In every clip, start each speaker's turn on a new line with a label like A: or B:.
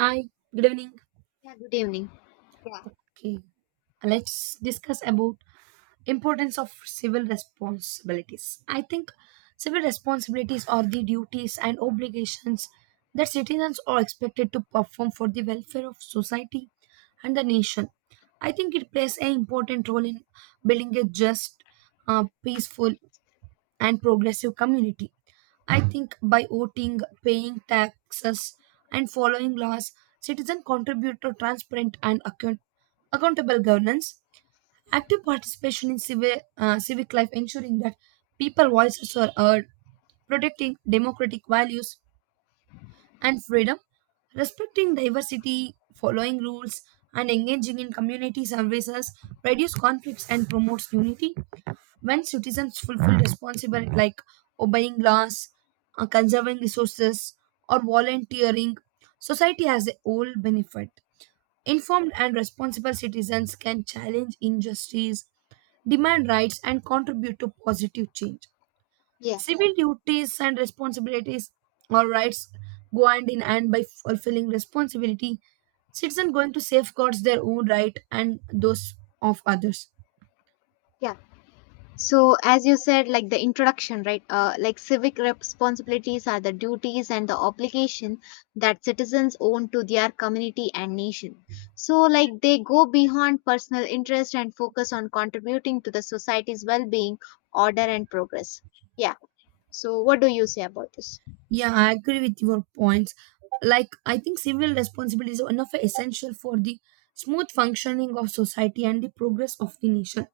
A: Hi, good evening.
B: Yeah, good evening.
A: Okay, let's discuss about importance of civil responsibilities. I think civil responsibilities are the duties and obligations that citizens are expected to perform for the welfare of society and the nation. I think it plays an important role in building a just, peaceful and progressive community. I think by voting, paying taxes, and following laws, citizens contribute to transparent and accountable governance. Active participation in civic life, ensuring that people voices are heard, protecting democratic values and freedom, respecting diversity, following rules, and engaging in community services reduce conflicts and promotes unity when citizens fulfill responsibility like obeying laws, conserving resources, or volunteering, society has a whole benefit. Informed and responsible citizens can challenge injustice, demand rights, and contribute to positive change.
B: Yeah,
A: Civil duties and responsibilities or rights go hand in hand by fulfilling responsibility. Citizen going to safeguards their own right and those of others.
B: yeah. So, as you said, like the introduction, right? Like civic responsibilities are the duties and the obligation that citizens own to their community and nation. So, like they go beyond personal interest and focus on contributing to the society's well being, order, and progress. Yeah. So, what do you say about this?
A: Yeah, I agree with your points. Like, I think civil responsibility is one of the essential for the smooth functioning of society and the progress of the nation.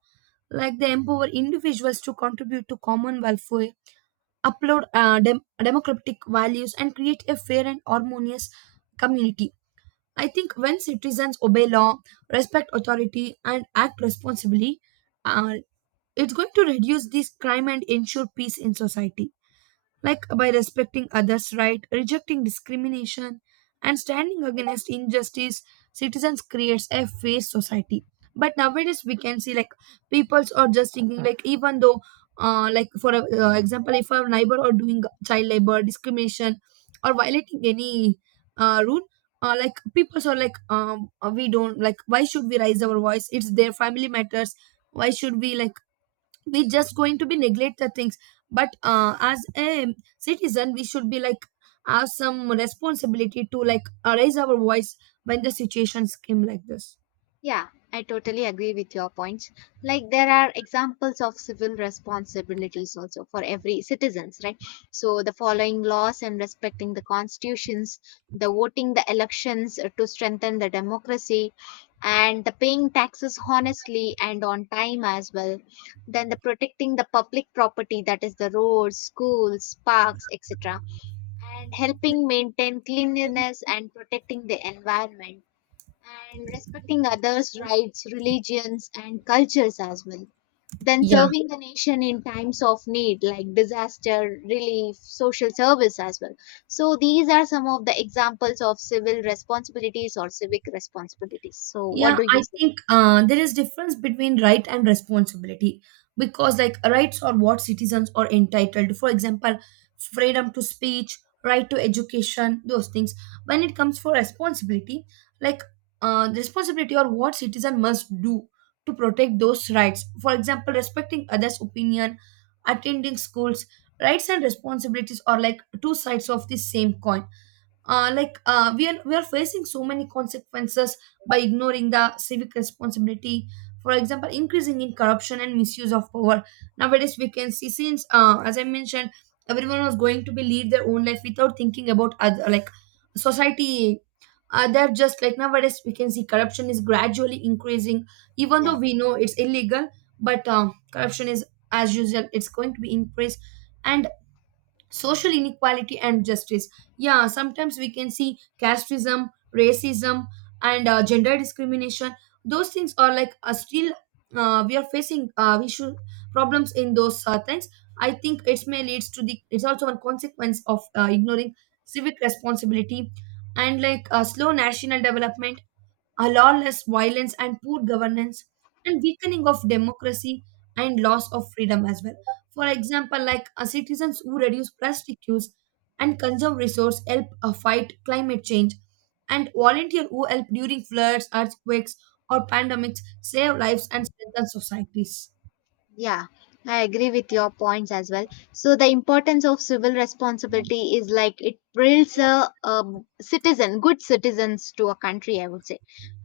A: Like, they empower individuals to contribute to common welfare, upload democratic values, and create a fair and harmonious community. I think when citizens obey law, respect authority, and act responsibly, uh, it's going to reduce this crime and ensure peace in society, like by respecting others' right, rejecting discrimination, and standing against injustice, citizens creates a fair society. But nowadays we can see, like, peoples are just thinking like, even though like, for a, example, if our neighbor are doing child labor discrimination or violating any rule, like people are like, we don't like, why should we raise our voice, it's their family matters, why should we, like, we just going to be neglect the things. But as a citizen we should be like, have some responsibility to, like, raise our voice when the situations came like this.
B: Yeah, I totally agree with your points. Like there are examples of civil responsibilities also for every citizens, right? So the following laws and respecting the constitutions, the voting the elections to strengthen the democracy, and the paying taxes honestly and on time as well. Then the protecting the public property that is the roads, schools, parks, etc. And helping maintain cleanliness and protecting the environment and respecting others' rights, religions, and cultures as well. Then
A: Yeah.
B: serving the nation in times of need, like disaster, relief, social service as well. So, these are some of the examples of civil responsibilities or civic responsibilities. So, what
A: Yeah,
B: do you
A: I
B: say?
A: think there is difference between right and responsibility, because like, rights are what citizens are entitled to. For example, freedom to speech, right to education, those things. When it comes for responsibility, like the responsibility or what citizen must do to protect those rights. For example, respecting others' opinion, attending schools. Rights and responsibilities are like two sides of the same coin. Uh, like we are facing so many consequences by ignoring the civic responsibility, for example increasing in corruption and misuse of power. Nowadays we can see, since as I mentioned, everyone was going to be lead their own life without thinking about other, like society. They're just like, nowadays we can see corruption is gradually increasing even
B: Yeah.
A: though we know it's illegal. But corruption is, as usual, it's going to be increased. And social inequality and justice, yeah, sometimes we can see casteism, racism, and gender discrimination. Those things are like, still, we are facing, we should problems in those things. I think it may leads to the, it's also a consequence of ignoring civic responsibility, and like slow national development, a lawless violence and poor governance, and weakening of democracy and loss of freedom as well. For example, like citizens who reduce plastic use and conserve resource help fight climate change, and volunteer who help during floods, earthquakes, or pandemics save lives and strengthen societies.
B: Yeah, I agree with your points as well. So the importance of civil responsibility is like it builds a, citizen, good citizens to a country, I would say,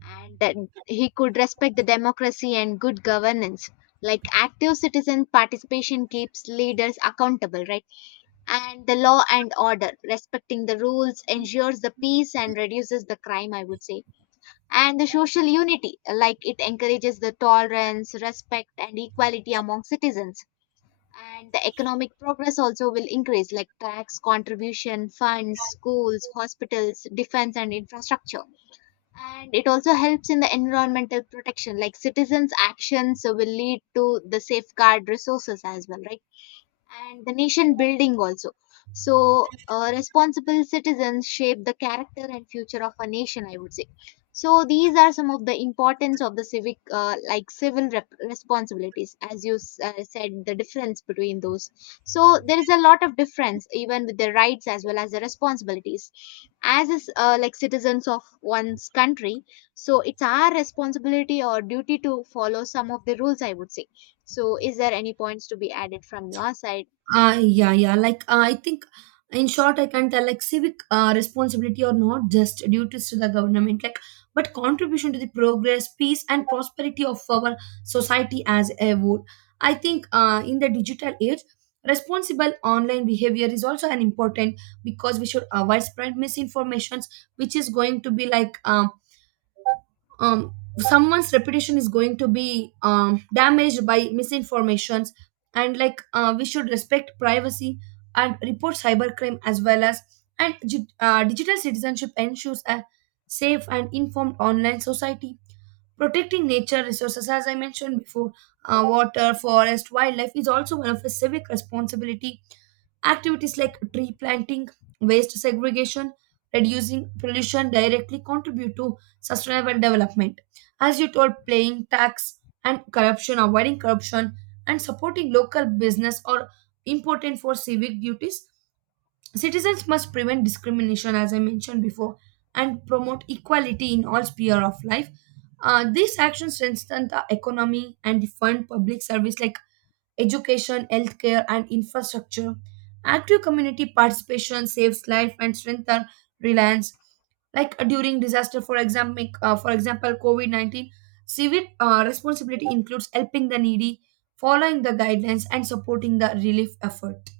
B: and that he could respect the democracy and good governance. Like active citizen participation keeps leaders accountable, right? And the law and order, respecting the rules, ensures the peace and reduces the crime, I would say, and the social unity, like it encourages the tolerance, respect, and equality among citizens, and the economic progress also will increase, like tax contribution funds schools, hospitals, defense, and infrastructure. And it also helps in the environmental protection, like citizens actions will lead to the safeguard resources as well, right? And the nation building also. So, responsible citizens shape the character and future of a nation, I would say. So, these are some of the importance of the civic, like civil rep- responsibilities, as you said, the difference between those. So, there is a lot of difference, even with the rights as well as the responsibilities. As is, like citizens of one's country, so it's our responsibility or duty to follow some of the rules, I would say. So, is there any points to be added from your side?
A: Yeah, yeah. Like, I think, in short, I can tell, like civic responsibility or not just duties to the government, like, but contribution to the progress, peace, and prosperity of our society as a whole. I think, in the digital age, responsible online behavior is also an important, because we should avoid spread misinformations, which is going to be like, um, someone's reputation is going to be damaged by misinformations. And like we should respect privacy and report cybercrime as well. As digital citizenship ensures a safe and informed online society, protecting nature resources as I mentioned before, water, forest, wildlife is also one of a civic responsibility. Activities like tree planting, waste segregation, reducing pollution directly contribute to sustainable development. As you told, playing tax and corruption, avoiding corruption, and supporting local business are important for civic duties. Citizens must prevent discrimination, as I mentioned before, and promote equality in all sphere of life. These actions strengthen the economy and defend public service like education, healthcare, and infrastructure. Active community participation saves life and strengthens reliance. Like during disaster, for example, COVID-19, civic responsibility includes helping the needy, following the guidelines, and supporting the relief effort.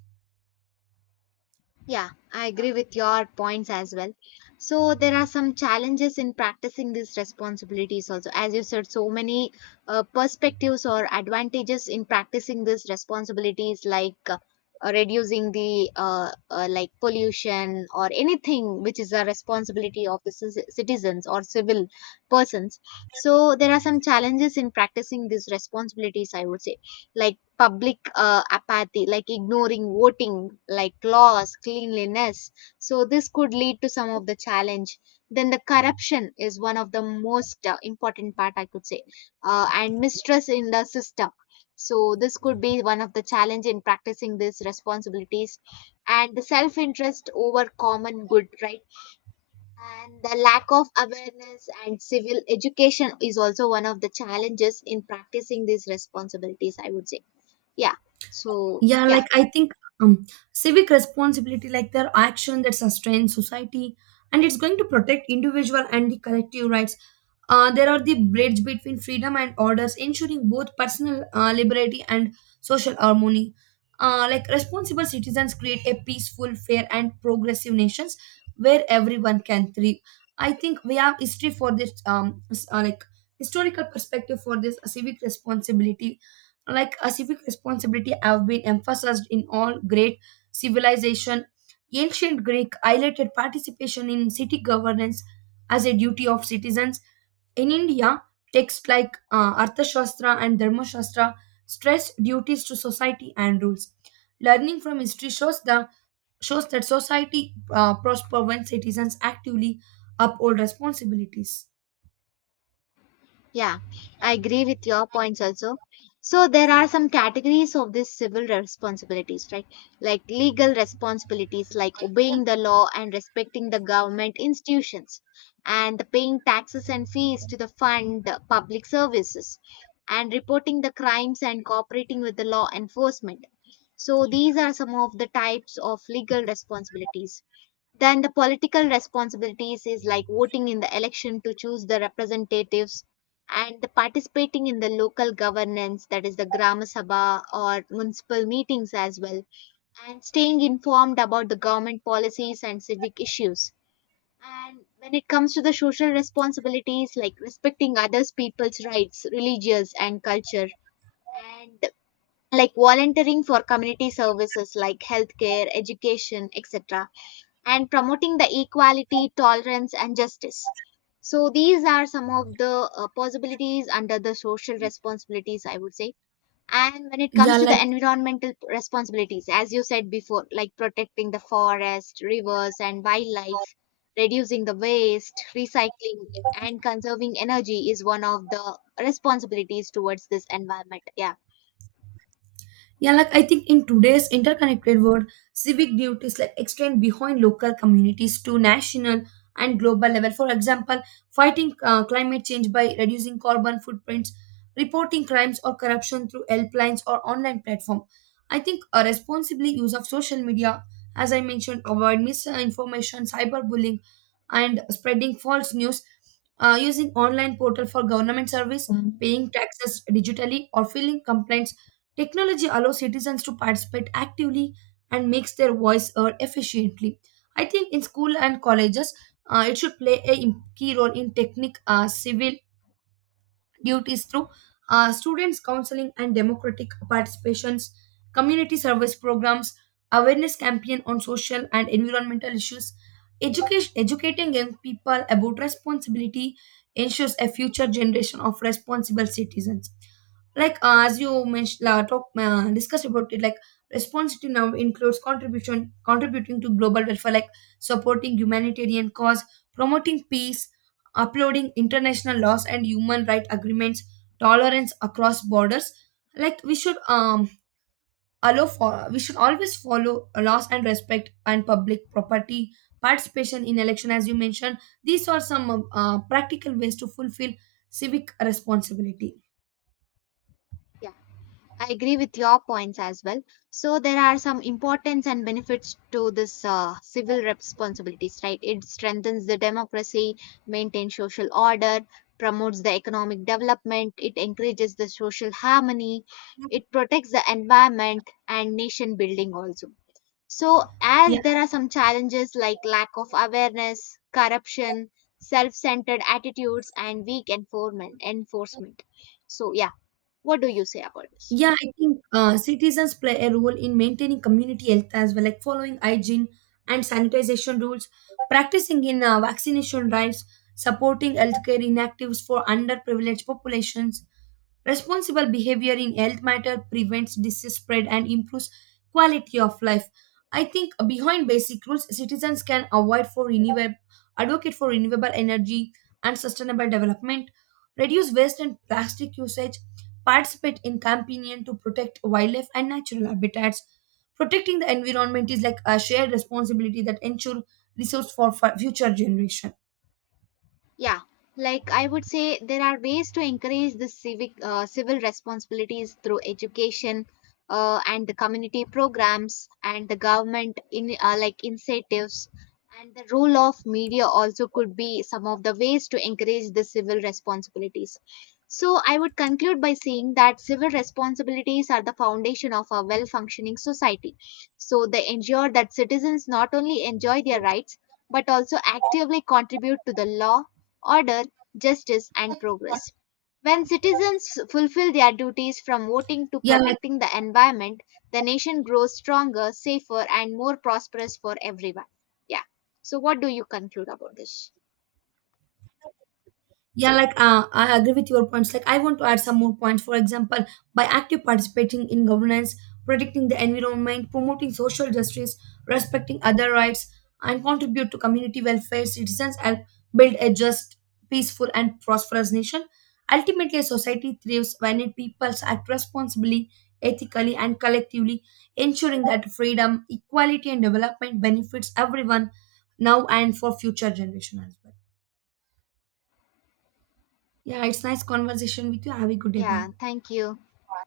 B: Yeah, I agree with your points as well. So there are some challenges in practicing these responsibilities also. As you said, so many perspectives or advantages in practicing these responsibilities, like reducing the like pollution or anything which is a responsibility of the citizens or civil persons. So there are some challenges in practicing these responsibilities, I would say, like public apathy, like ignoring voting, like laws, cleanliness. So this could lead to some of the challenge. Then the corruption is one of the most important part, I could say, and mistrust in the system. So this could be one of the challenge in practicing these responsibilities, and the self interest over common good, right? And the lack of awareness and civil education is also one of the challenges in practicing these responsibilities, I would say. Yeah. So,
A: Yeah,
B: yeah.
A: like I think, um, civic responsibility, like their action that sustains society, and it's going to protect individual and the collective rights. There are the bridge between freedom and orders, ensuring both personal liberty and social harmony. Like, responsible citizens create a peaceful, fair and progressive nations where everyone can thrive. I think we have history for this, like historical perspective for this civic responsibility. Like, a civic responsibility have been emphasized in all great civilization. Ancient Greek highlighted participation in city governance as a duty of citizens. In India, texts like Arthashastra and Dharmashastra stress duties to society and rules. Learning from history shows that society prosper when citizens actively uphold responsibilities.
B: Yeah, I agree with your points also. So there are some categories of this civil responsibilities, right? Like legal responsibilities, like obeying the law and respecting the government institutions, and the paying taxes and fees to the fund, public services, and reporting the crimes and cooperating with the law enforcement. So these are some of the types of legal responsibilities. Then the political responsibilities is like voting in the election to choose the representatives, and the participating in the local governance, that is the gram sabha or municipal meetings as well, and staying informed about the government policies and civic issues. And when it comes to the social responsibilities, like respecting others people's rights, religious and culture, and like volunteering for community services like healthcare, education, etc. and promoting the equality, tolerance, and justice. So, these are some of the possibilities under the social responsibilities, I would say. And when it comes
A: Yeah,
B: to the environmental responsibilities, as you said before, like protecting the forest, rivers, and wildlife, reducing the waste, recycling, and
A: like,
B: conserving energy is one of the responsibilities towards this environment. Yeah.
A: yeah, like I think in today's interconnected world, civic duties like extend behind local communities to national and global level. For example, fighting climate change by reducing carbon footprints, reporting crimes or corruption through helplines or online platform. I think a responsibly use of social media, as I mentioned, avoid misinformation, cyberbullying, and spreading false news. Using online portal for government service,
B: Mm.
A: paying taxes digitally, or filling complaints. Technology allows citizens to participate actively and makes their voice heard efficiently. I think in school and colleges, it should play a im- key role in technique, civil duties through students' counseling and democratic participations, community service programs, awareness campaign on social and environmental issues. Education, educating young people about responsibility ensures a future generation of responsible citizens. Like as you mentioned, talk discussed about it, like responsibility now includes contribution contributing to global welfare, like supporting humanitarian cause, promoting peace, upholding international laws and human rights agreements, tolerance across borders. Like, we should allow for, we should always follow laws and respect and public property, participation in election as you mentioned. These are some practical ways to fulfill civic responsibility.
B: Yeah, I agree with your points as well. So there are some importance and benefits to this civil responsibilities, right? It strengthens the democracy, maintains social order, promotes the economic development, it encourages the social harmony, it protects the environment and nation building also. So
A: Yeah.
B: as there are some challenges like lack of awareness, corruption, self-centered attitudes and weak enforcement. So yeah, what do you say about this?
A: Yeah, I think citizens play a role in maintaining community health as well, like following hygiene and sanitization rules, practicing in vaccination drives, supporting healthcare inactives for underprivileged populations. Responsible behavior in health matter prevents disease spread and improves quality of life. I think behind basic rules, citizens can avoid for renewable, advocate for renewable energy and sustainable development, reduce waste and plastic usage, participate in campaigning to protect wildlife and natural habitats. Protecting the environment is like a shared responsibility that ensure resource for future generation.
B: Yeah, like I would say, there are ways to encourage the civic civil responsibilities through education and the community programs and the government in like incentives, and the role of media also could be some of the ways to encourage the civil responsibilities. So I would conclude by saying that civil responsibilities are the foundation of a well-functioning society. So they ensure that citizens not only enjoy their rights but also actively contribute to the law, order, justice, and progress. When citizens fulfill their duties from voting to
A: Yeah, like,
B: protecting the environment, the nation grows stronger, safer, and more prosperous for everyone. Yeah. So, what do you conclude about this?
A: yeah, like I agree with your points. Like, I want to add some more points. For example, by active participating in governance, protecting the environment, promoting social justice, respecting other rights, and contribute to community welfare, citizens help build a just, peaceful, and prosperous nation. Ultimately, a society thrives when it peoples act responsibly, ethically, and collectively, ensuring that freedom, equality, and development benefits everyone now and for future generations as well. Yeah, it's nice conversation with you. Have a good day.
B: Yeah.
A: Bye.
B: Thank you.